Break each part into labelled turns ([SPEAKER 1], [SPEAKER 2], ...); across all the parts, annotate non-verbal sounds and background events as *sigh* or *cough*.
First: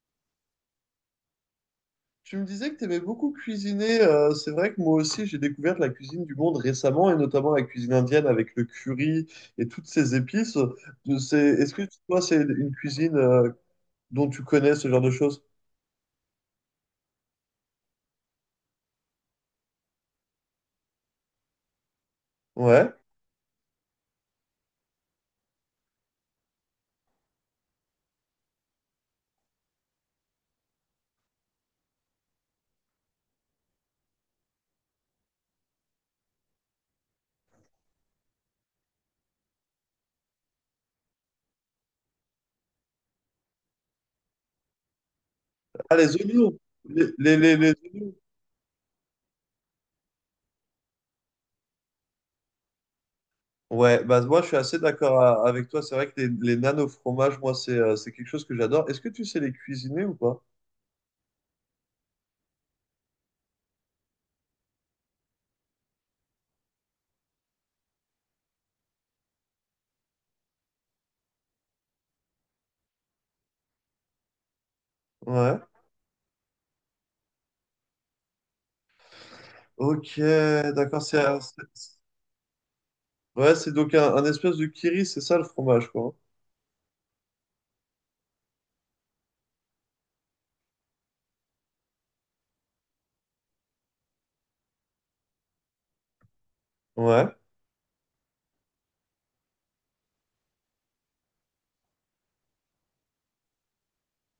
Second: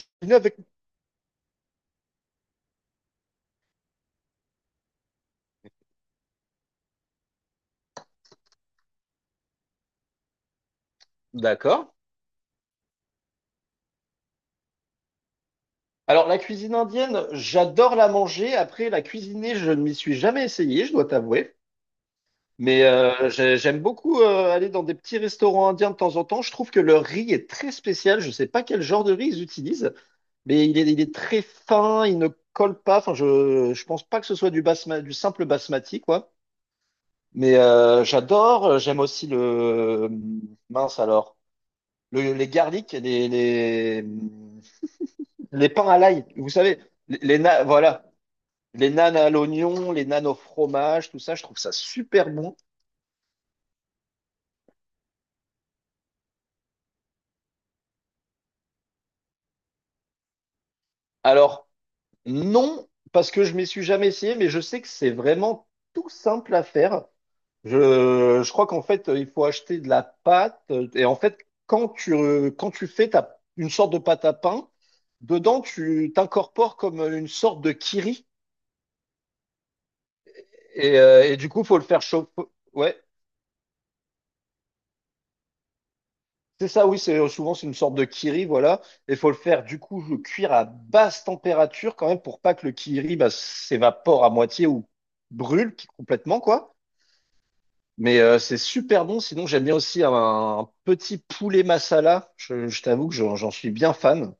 [SPEAKER 1] Cuisiner avec.
[SPEAKER 2] Tu me disais que tu aimais beaucoup cuisiner. C'est vrai que moi aussi, j'ai découvert la cuisine du monde récemment, et notamment la cuisine indienne avec le curry et toutes ces épices. Est-ce que
[SPEAKER 1] D'accord.
[SPEAKER 2] toi, c'est une cuisine dont tu connais ce genre de choses?
[SPEAKER 1] Alors, la cuisine indienne, j'adore la manger. Après, la cuisiner, je ne m'y suis jamais essayé, je dois t'avouer. Mais
[SPEAKER 2] Ouais.
[SPEAKER 1] euh, j'aime beaucoup aller dans des petits restaurants indiens de temps en temps. Je trouve que leur riz est très spécial. Je ne sais pas quel genre de riz ils utilisent, mais il est très fin, il ne colle pas. Enfin, je ne pense pas que ce soit du simple basmati, quoi. Mais j'adore. J'aime aussi le… Mince alors. Les garlics, les… Les pains
[SPEAKER 2] Ah,
[SPEAKER 1] à
[SPEAKER 2] les
[SPEAKER 1] l'ail, vous
[SPEAKER 2] oignons.
[SPEAKER 1] savez,
[SPEAKER 2] Les, les, les, les
[SPEAKER 1] voilà,
[SPEAKER 2] oignons.
[SPEAKER 1] les nanes à l'oignon, les nanes au fromage, tout ça, je trouve ça super bon.
[SPEAKER 2] Ouais, bah moi, je suis assez d'accord avec toi. C'est vrai que les nanes au fromage, moi, c'est quelque chose que j'adore. Est-ce que tu sais les cuisiner ou pas?
[SPEAKER 1] Alors, non, parce que je m'y suis jamais essayé, mais je sais que c'est vraiment tout simple à faire. Je crois qu'en fait, il faut acheter de la pâte. Et en fait, quand tu fais une sorte de pâte à pain,
[SPEAKER 2] Ouais.
[SPEAKER 1] dedans, tu t'incorpores comme une sorte de kiri.
[SPEAKER 2] Ok,
[SPEAKER 1] Et,
[SPEAKER 2] d'accord.
[SPEAKER 1] euh, et du coup, faut le faire chauffer. Ouais.
[SPEAKER 2] Ouais, c'est donc un espèce de curry, c'est ça le fromage, quoi.
[SPEAKER 1] C'est ça, oui, c'est une sorte de kiri, voilà. Il faut le faire du coup le cuire à basse température quand même pour pas que le kiri bah, s'évapore à moitié ou complètement quoi.
[SPEAKER 2] Hein? Ouais.
[SPEAKER 1] Mais c'est super bon. Sinon, j'aime bien aussi un petit poulet masala. Je t'avoue que j'en suis bien fan.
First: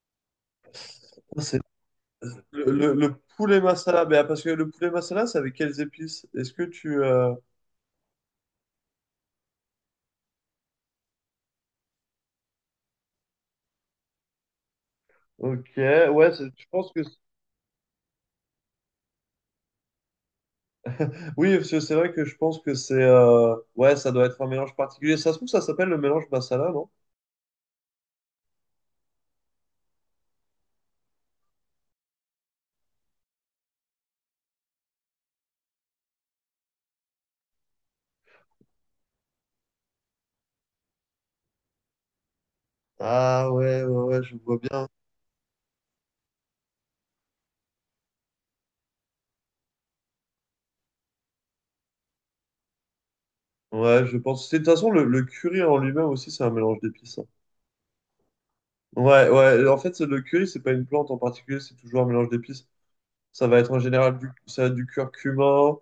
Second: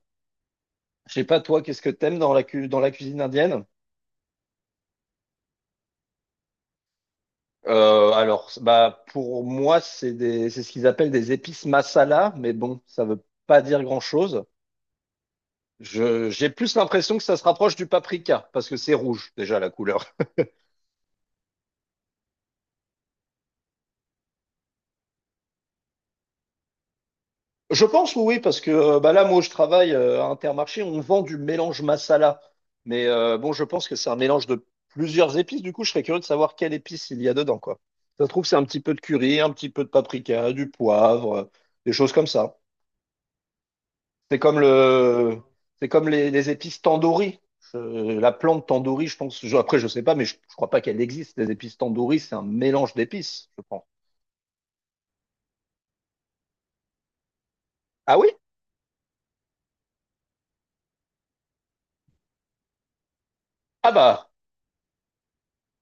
[SPEAKER 1] Je sais pas
[SPEAKER 2] C'est
[SPEAKER 1] toi, qu'est-ce que t'aimes dans dans la
[SPEAKER 2] le
[SPEAKER 1] cuisine
[SPEAKER 2] poulet
[SPEAKER 1] indienne?
[SPEAKER 2] masala, mais ah, parce que le poulet masala, c'est avec quelles épices?
[SPEAKER 1] Bah pour moi, c'est des c'est ce qu'ils appellent des épices masala, mais bon, ça veut pas dire grand-chose.
[SPEAKER 2] Ok,
[SPEAKER 1] Je,
[SPEAKER 2] ouais,
[SPEAKER 1] j'ai
[SPEAKER 2] je
[SPEAKER 1] plus
[SPEAKER 2] pense que...
[SPEAKER 1] l'impression que ça se rapproche du paprika, parce que c'est rouge déjà la couleur.
[SPEAKER 2] Oui, parce que c'est vrai que je pense que ouais, ça doit être un mélange particulier. Ça se trouve, ça s'appelle le mélange masala, non?
[SPEAKER 1] Je pense oui, parce que bah là, moi, où je travaille à Intermarché, on vend du mélange masala. Mais bon, je pense que c'est un mélange de plusieurs épices. Du coup, je serais curieux de savoir quelle épice il y a dedans, quoi. Ça se trouve, c'est un petit peu de curry, un petit peu de paprika, du poivre, des choses comme ça.
[SPEAKER 2] Ah ouais, je
[SPEAKER 1] C'est
[SPEAKER 2] vois
[SPEAKER 1] comme
[SPEAKER 2] bien.
[SPEAKER 1] le, c'est comme les épices tandoori. La plante tandoori, je pense. Je- après, je sais pas, mais je crois pas qu'elle existe. Les épices tandoori, c'est un mélange d'épices, je pense.
[SPEAKER 2] Ouais, je pense. De toute façon, le curry en lui-même aussi, c'est un mélange d'épices, hein.
[SPEAKER 1] Ah oui?
[SPEAKER 2] Ouais, ouais. En fait, le curry, c'est pas une plante en particulier, c'est toujours un mélange d'épices. Ça va être en
[SPEAKER 1] Ah
[SPEAKER 2] général du,
[SPEAKER 1] bah,
[SPEAKER 2] ça, va être du curcuma.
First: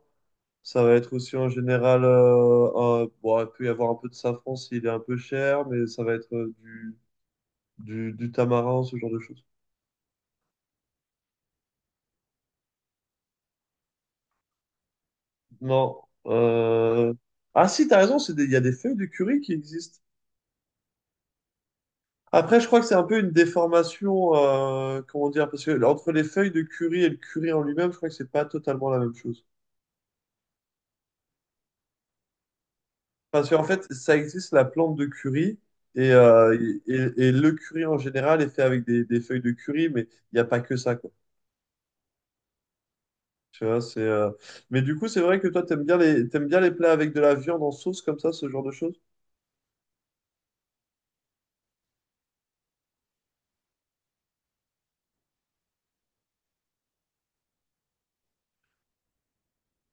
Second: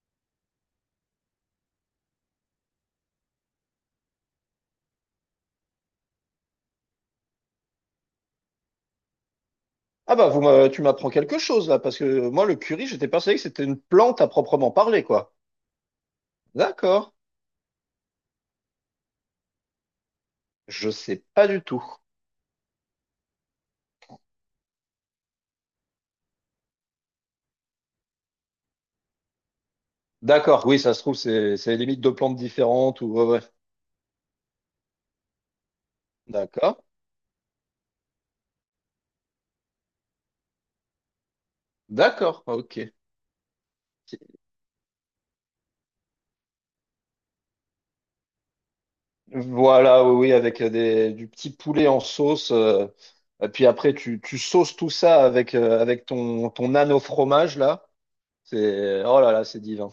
[SPEAKER 2] Ça va être aussi en général, bon, il peut y avoir un peu de safran s'il est un peu cher, mais ça va être euh, du tamarin, ce genre de choses.
[SPEAKER 1] ah bah, tu m'apprends quelque chose là, parce que moi, le curry, j'étais persuadé que c'était une plante à proprement parler, quoi.
[SPEAKER 2] Non.
[SPEAKER 1] D'accord.
[SPEAKER 2] euh, Ah si, t'as raison, il y a des feuilles de curry qui existent.
[SPEAKER 1] Je sais pas du tout.
[SPEAKER 2] Après, je crois que c'est un peu une déformation, comment dire, parce que entre les feuilles de curry et le curry en lui-même, je crois que c'est pas totalement la même chose.
[SPEAKER 1] D'accord, oui, ça se trouve, c'est limite deux plantes différentes ou ouais, ouais.
[SPEAKER 2] Parce qu'en fait, ça existe la plante de curry, et, euh,
[SPEAKER 1] D'accord.
[SPEAKER 2] et, et le curry en général est fait avec des feuilles de curry, mais il n'y a pas que ça, quoi.
[SPEAKER 1] D'accord, ok.
[SPEAKER 2] Tu vois, mais du coup, c'est vrai que toi, t'aimes bien les plats avec de la viande en sauce comme ça, ce genre de choses.
[SPEAKER 1] Voilà, oui, oui, avec du petit poulet en sauce. Et puis après, tu sauces tout ça avec, avec ton nano fromage, là. C'est, oh là là, c'est divin.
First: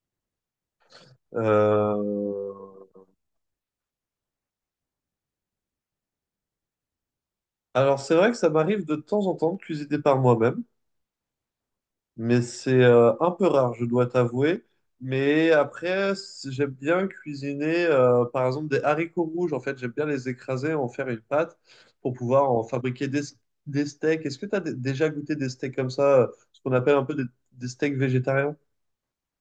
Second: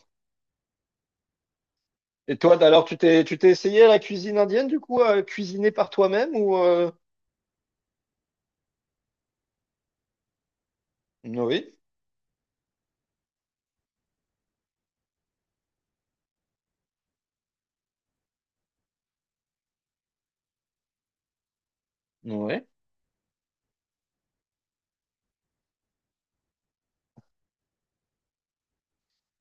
[SPEAKER 1] Et
[SPEAKER 2] Euh,
[SPEAKER 1] toi, alors, tu t'es essayé à la cuisine indienne, du coup, à cuisiner par toi-même ou
[SPEAKER 2] Alors, c'est vrai que ça m'arrive de temps en temps de cuisiner par moi-même,
[SPEAKER 1] oui,
[SPEAKER 2] mais c'est un peu rare, je dois t'avouer. Mais après, j'aime bien cuisiner, par exemple, des haricots rouges. En fait, j'aime bien les écraser, en faire une pâte pour pouvoir
[SPEAKER 1] oui.
[SPEAKER 2] en fabriquer des steaks. Est-ce que tu as déjà goûté des steaks comme ça, ce qu'on appelle un peu des steaks végétariens?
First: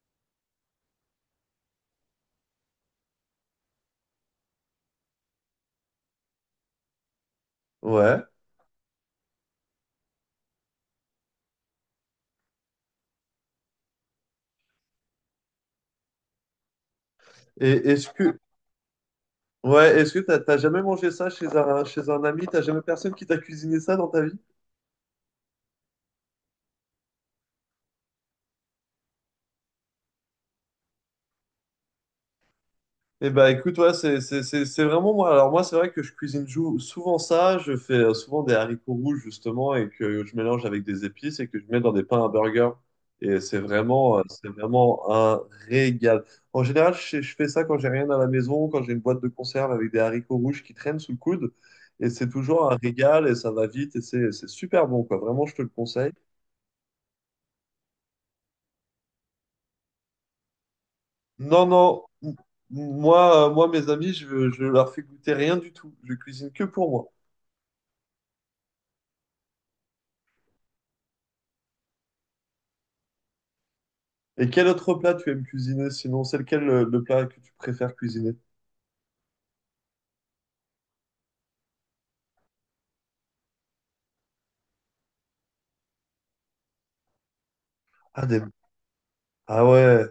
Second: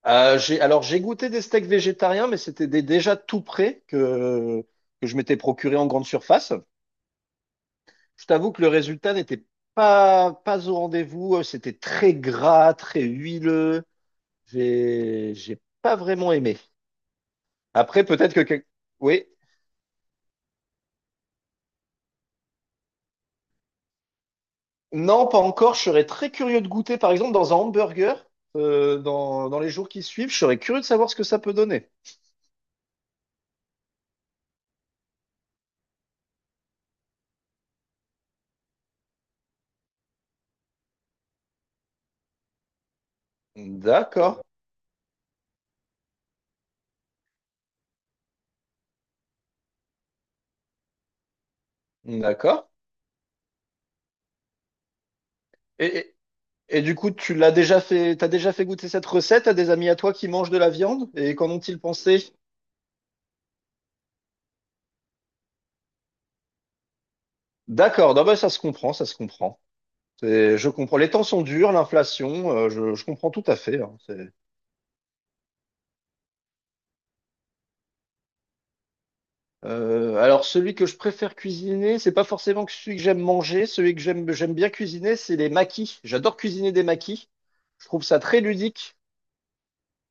[SPEAKER 1] Alors j'ai goûté des steaks végétariens, mais c'était des déjà tout prêts que je m'étais procuré en grande surface.
[SPEAKER 2] Ouais.
[SPEAKER 1] Je t'avoue que le résultat n'était pas au rendez-vous. C'était très gras, très huileux. J'ai pas vraiment aimé.
[SPEAKER 2] Et
[SPEAKER 1] Après,
[SPEAKER 2] est-ce que,
[SPEAKER 1] oui.
[SPEAKER 2] Ouais, est-ce que t'as jamais mangé ça chez un ami? T'as jamais personne qui t'a cuisiné ça dans ta vie?
[SPEAKER 1] Non, pas encore. Je serais très curieux de goûter, par exemple, dans un hamburger, dans, dans les jours qui suivent. Je serais curieux de savoir ce que ça peut donner.
[SPEAKER 2] Eh ben écoute, ouais, c'est vraiment moi. Alors moi, c'est vrai que je souvent ça. Je fais souvent des haricots rouges, justement, et que je mélange avec des épices et que je mets dans des pains à burger. Et
[SPEAKER 1] D'accord,
[SPEAKER 2] c'est vraiment un régal. En général, je fais ça quand j'ai rien à la maison, quand j'ai une boîte de conserve avec des haricots rouges qui traînent sous le coude. Et c'est
[SPEAKER 1] d'accord.
[SPEAKER 2] toujours un régal et ça va vite et c'est super bon, quoi. Vraiment, je te le conseille.
[SPEAKER 1] Et, Et du coup, tu l'as déjà fait, t'as déjà fait goûter cette recette à des amis à toi qui mangent de la viande? Et qu'en
[SPEAKER 2] Non,
[SPEAKER 1] ont-ils
[SPEAKER 2] non.
[SPEAKER 1] pensé?
[SPEAKER 2] Moi, mes amis, je leur fais goûter rien du tout. Je cuisine que pour moi.
[SPEAKER 1] D'accord, non, bah, ça se comprend, ça se comprend. Je comprends. Les temps sont durs, l'inflation, je comprends tout à fait. Hein, c'est-
[SPEAKER 2] Et quel autre plat tu aimes cuisiner sinon? C'est lequel le plat que tu préfères cuisiner?
[SPEAKER 1] Celui que je préfère cuisiner, c'est pas forcément que celui que j'aime manger. Celui que j'aime bien cuisiner, c'est les maquis. J'adore cuisiner des maquis. Je trouve ça
[SPEAKER 2] Ah,
[SPEAKER 1] très
[SPEAKER 2] des...
[SPEAKER 1] ludique.
[SPEAKER 2] ah ouais.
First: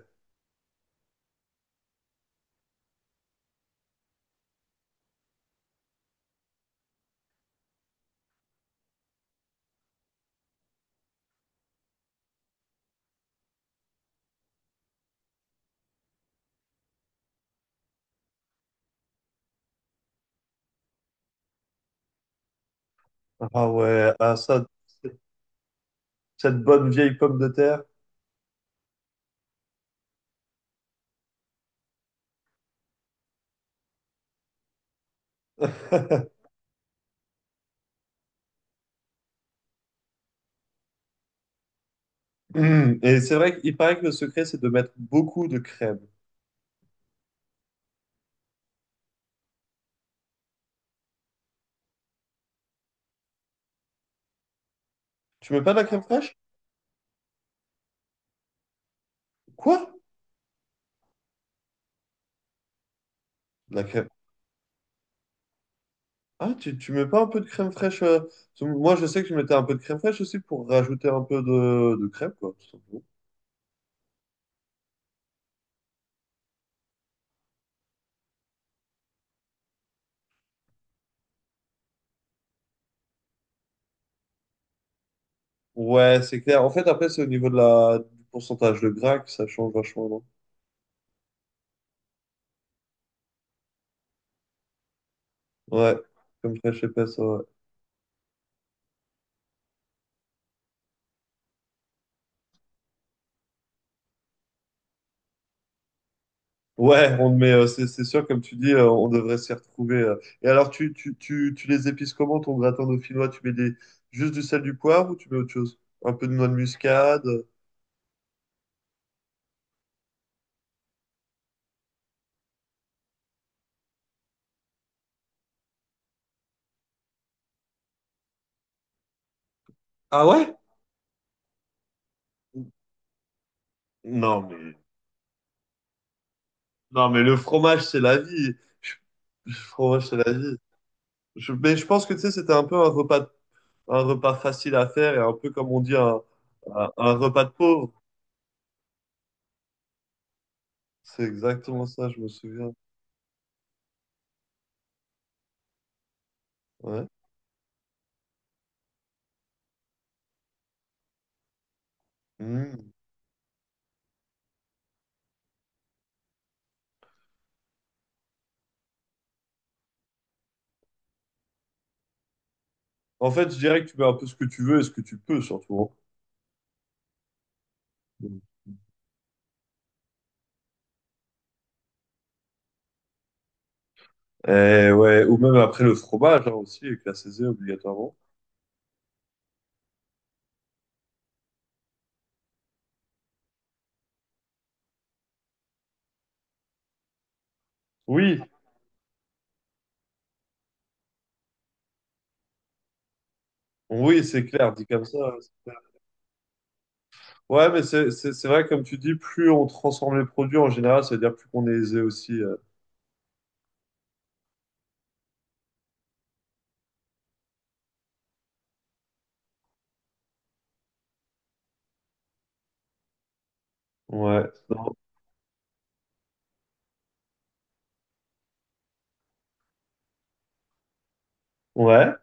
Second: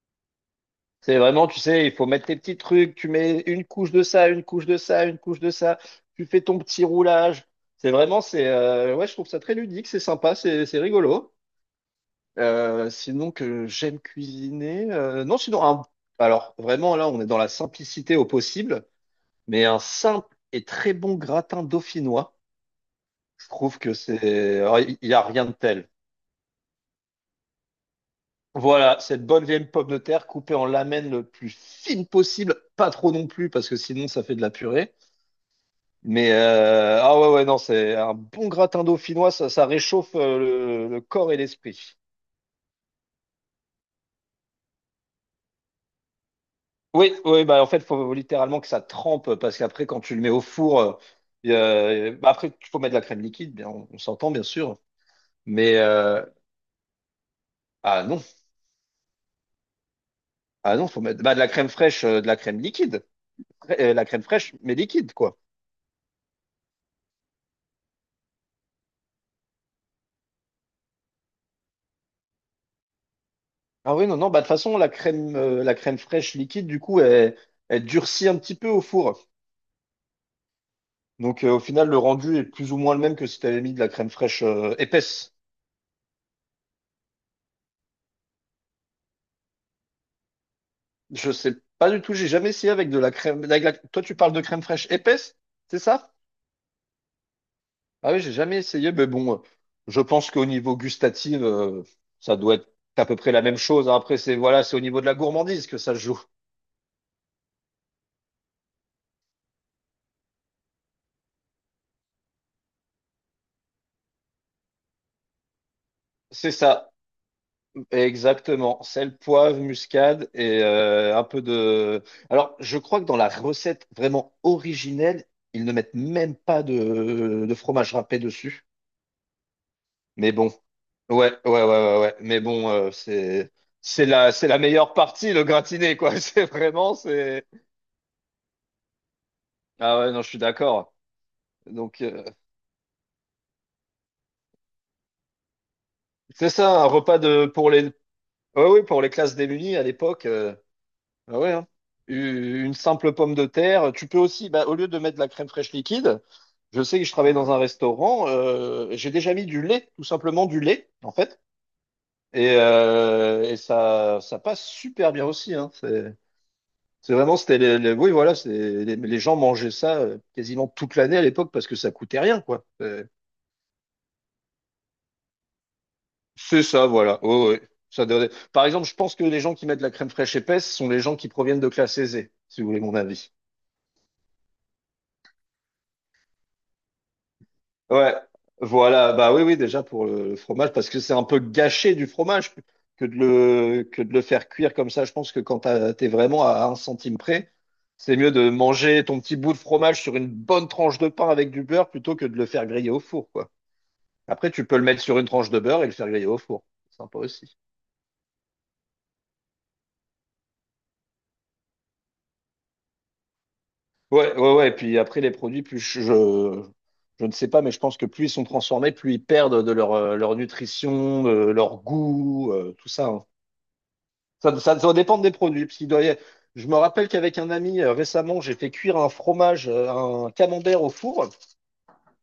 [SPEAKER 1] C'est vraiment, tu sais, il faut mettre tes petits trucs, tu mets une couche de ça, une couche de ça, une couche de ça, tu fais ton petit roulage. Ouais, je trouve ça très ludique, c'est sympa, c'est rigolo. Sinon que j'aime cuisiner, non, sinon, alors vraiment là, on est dans la simplicité au possible, mais un simple et très bon gratin dauphinois, je
[SPEAKER 2] Ah
[SPEAKER 1] trouve que
[SPEAKER 2] ouais. Ah,
[SPEAKER 1] c'est,
[SPEAKER 2] ça,
[SPEAKER 1] alors, il n'y a rien de tel.
[SPEAKER 2] cette bonne vieille pomme de terre.
[SPEAKER 1] Voilà, cette bonne vieille pomme de terre coupée en lamelles le plus fine possible, pas trop non plus, parce que sinon ça fait de la purée. Mais
[SPEAKER 2] *laughs*
[SPEAKER 1] euh, ah ouais, ouais, non, c'est un bon gratin dauphinois, ça réchauffe le corps et l'esprit.
[SPEAKER 2] Hum. Et c'est vrai qu'il paraît que le secret, c'est de mettre beaucoup de crème.
[SPEAKER 1] Oui, oui, bah en fait, faut littéralement que ça trempe, parce qu'après, quand tu le mets au four, bah, après, il faut mettre de la crème liquide, bien, on s'entend bien sûr.
[SPEAKER 2] Tu mets pas
[SPEAKER 1] Mais
[SPEAKER 2] de la crème
[SPEAKER 1] euh,
[SPEAKER 2] fraîche?
[SPEAKER 1] ah non,
[SPEAKER 2] Quoi?
[SPEAKER 1] ah non, faut mettre bah, de la crème fraîche, de la crème liquide.
[SPEAKER 2] De la
[SPEAKER 1] La
[SPEAKER 2] crème.
[SPEAKER 1] crème fraîche, mais liquide, quoi.
[SPEAKER 2] Ah, tu mets pas un peu de crème fraîche? Parce que moi, je sais que je mettais un peu de crème fraîche aussi pour rajouter un peu de crème, quoi.
[SPEAKER 1] Ah oui, non, non, bah de toute façon, la crème fraîche liquide, du coup, elle durcit un petit peu au four. Donc au final, le rendu est plus ou moins le même que si tu avais mis de la crème fraîche épaisse.
[SPEAKER 2] Ouais, c'est clair. En fait, après, c'est au niveau de la... du pourcentage de gras que ça change vachement, non?
[SPEAKER 1] Je sais pas du tout, j'ai jamais essayé avec de la crème. Avec la- toi, tu parles de crème fraîche épaisse, c'est
[SPEAKER 2] Ouais,
[SPEAKER 1] ça?
[SPEAKER 2] comme ça, je fraîche épaisse, ouais.
[SPEAKER 1] Ah oui, j'ai jamais essayé, mais bon, je pense qu'au niveau gustatif, ça doit être à peu près la même chose. Hein. Après, c'est voilà, c'est au niveau de la gourmandise que ça se joue.
[SPEAKER 2] Ouais, on met, euh, c'est sûr, comme tu dis, on devrait s'y retrouver. Et alors, tu les épices comment, ton gratin dauphinois? Tu mets des... juste du sel, du poivre ou tu mets autre chose? Un peu de noix
[SPEAKER 1] C'est
[SPEAKER 2] de
[SPEAKER 1] ça,
[SPEAKER 2] muscade?
[SPEAKER 1] exactement. Sel, poivre, muscade et un peu de. Alors, je crois que dans la recette vraiment originelle, ils ne mettent même pas de fromage râpé dessus.
[SPEAKER 2] Ah
[SPEAKER 1] Mais bon,
[SPEAKER 2] ouais?
[SPEAKER 1] ouais, ouais, ouais, ouais, ouais. Mais bon,
[SPEAKER 2] Non,
[SPEAKER 1] c'est la
[SPEAKER 2] mais,
[SPEAKER 1] meilleure partie, le gratiné, quoi. *laughs*
[SPEAKER 2] non, mais le
[SPEAKER 1] C'est.
[SPEAKER 2] fromage, c'est la vie. Je- Le
[SPEAKER 1] Ah
[SPEAKER 2] fromage,
[SPEAKER 1] ouais,
[SPEAKER 2] c'est
[SPEAKER 1] non, je
[SPEAKER 2] la
[SPEAKER 1] suis
[SPEAKER 2] vie.
[SPEAKER 1] d'accord.
[SPEAKER 2] Mais je
[SPEAKER 1] Donc
[SPEAKER 2] pense que, tu
[SPEAKER 1] euh,
[SPEAKER 2] sais, c'était un peu un repas facile à faire et un peu, comme on dit,
[SPEAKER 1] un
[SPEAKER 2] un
[SPEAKER 1] repas
[SPEAKER 2] repas
[SPEAKER 1] de
[SPEAKER 2] de
[SPEAKER 1] pour les
[SPEAKER 2] pauvre.
[SPEAKER 1] ouais, ouais, pour les classes démunies à l'époque.
[SPEAKER 2] C'est
[SPEAKER 1] Ah ouais, hein.
[SPEAKER 2] exactement ça, je me souviens.
[SPEAKER 1] Une simple pomme de terre. Tu peux aussi, bah, au lieu de mettre de la crème fraîche liquide, je sais que
[SPEAKER 2] Ouais.
[SPEAKER 1] je travaillais dans un restaurant. J'ai déjà mis du lait, tout simplement du lait, en fait. Et,
[SPEAKER 2] Mm.
[SPEAKER 1] euh, et ça passe super bien aussi, hein. C'est vraiment, c'était oui, voilà, c'est, les gens mangeaient ça quasiment toute l'année à l'époque parce que ça coûtait rien, quoi.
[SPEAKER 2] En fait, je dirais que tu mets un peu ce que tu veux et ce que tu peux, surtout.
[SPEAKER 1] C'est ça, voilà. Oh, ouais.
[SPEAKER 2] Hein. Mm.
[SPEAKER 1] Par exemple, je pense que les gens qui mettent la crème fraîche épaisse sont les gens qui proviennent de classe aisée, si vous voulez mon avis.
[SPEAKER 2] Et ouais, ou même après le fromage hein, aussi, avec la saisie
[SPEAKER 1] Ouais,
[SPEAKER 2] obligatoirement.
[SPEAKER 1] voilà, bah oui, oui, déjà pour le fromage, parce que c'est un peu gâché du fromage que de que de le faire cuire comme ça. Je pense que quand t'es vraiment à un centime près, c'est mieux
[SPEAKER 2] Oui,
[SPEAKER 1] de manger ton petit bout de fromage sur une bonne tranche de pain avec du beurre plutôt que de le faire griller au four, quoi.
[SPEAKER 2] oui, c'est
[SPEAKER 1] Après, tu
[SPEAKER 2] clair,
[SPEAKER 1] peux le
[SPEAKER 2] dit
[SPEAKER 1] mettre
[SPEAKER 2] comme ça.
[SPEAKER 1] sur une
[SPEAKER 2] Hein,
[SPEAKER 1] tranche
[SPEAKER 2] c'est
[SPEAKER 1] de
[SPEAKER 2] clair.
[SPEAKER 1] beurre et le faire griller au four. C'est sympa aussi.
[SPEAKER 2] Ouais, mais c'est vrai, comme tu dis, plus on transforme les produits en général, ça veut dire plus qu'on est aisé aussi.
[SPEAKER 1] Ouais, ouais, ouais. Et puis après, les produits, je ne sais pas, mais je pense que plus ils sont transformés, plus ils perdent de leur, leur nutrition, de leur goût, tout ça, hein.
[SPEAKER 2] Ouais.
[SPEAKER 1] Ça va
[SPEAKER 2] Non.
[SPEAKER 1] dépendre des produits. Parce qu'il je me rappelle qu'avec un ami, récemment, j'ai fait cuire un fromage, un camembert au four.
[SPEAKER 2] Ouais.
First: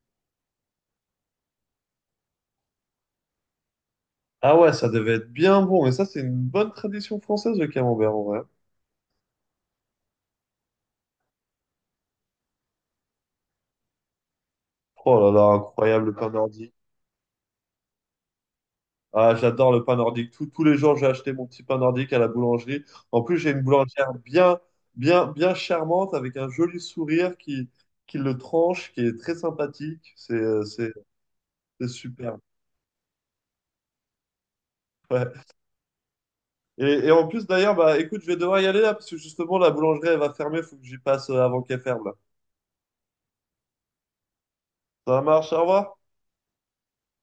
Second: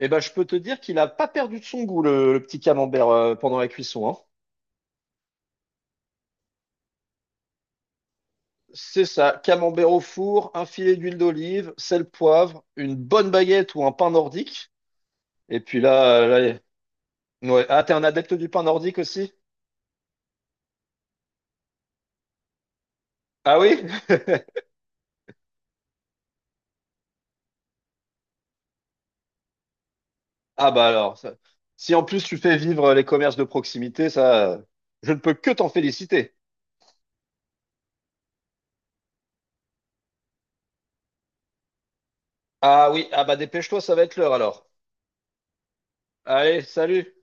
[SPEAKER 1] Et ben, je peux te dire qu'il n'a pas perdu de son goût, le petit camembert, pendant la cuisson, hein.
[SPEAKER 2] Ah ouais, ça devait être bien bon. Mais ça, c'est une bonne tradition française, le camembert, en vrai.
[SPEAKER 1] C'est ça, camembert au four, un filet d'huile d'olive, sel, poivre, une bonne baguette ou un pain nordique.
[SPEAKER 2] Oh là là,
[SPEAKER 1] Et puis
[SPEAKER 2] incroyable le
[SPEAKER 1] là,
[SPEAKER 2] pain
[SPEAKER 1] là,
[SPEAKER 2] d'ordi.
[SPEAKER 1] y- ouais. Ah, t'es un adepte du pain nordique aussi?
[SPEAKER 2] Ah, j'adore le pain nordique. Tous les jours, j'ai acheté mon petit pain nordique à la boulangerie. En plus, j'ai
[SPEAKER 1] Ah
[SPEAKER 2] une
[SPEAKER 1] oui?
[SPEAKER 2] boulangère bien charmante avec un joli sourire qui le tranche, qui est très sympathique.
[SPEAKER 1] Ah bah alors, ça-
[SPEAKER 2] C'est
[SPEAKER 1] si en plus
[SPEAKER 2] super.
[SPEAKER 1] tu fais vivre les commerces de proximité, ça, je ne
[SPEAKER 2] Ouais.
[SPEAKER 1] peux que t'en féliciter.
[SPEAKER 2] Et en plus, d'ailleurs, bah, écoute, je vais devoir y aller là parce que justement, la boulangerie, elle va fermer. Il faut que j'y passe avant qu'elle ferme là.
[SPEAKER 1] Ah oui, ah bah dépêche-toi, ça va être l'heure alors.
[SPEAKER 2] Ça marche, au revoir.
[SPEAKER 1] Allez, salut!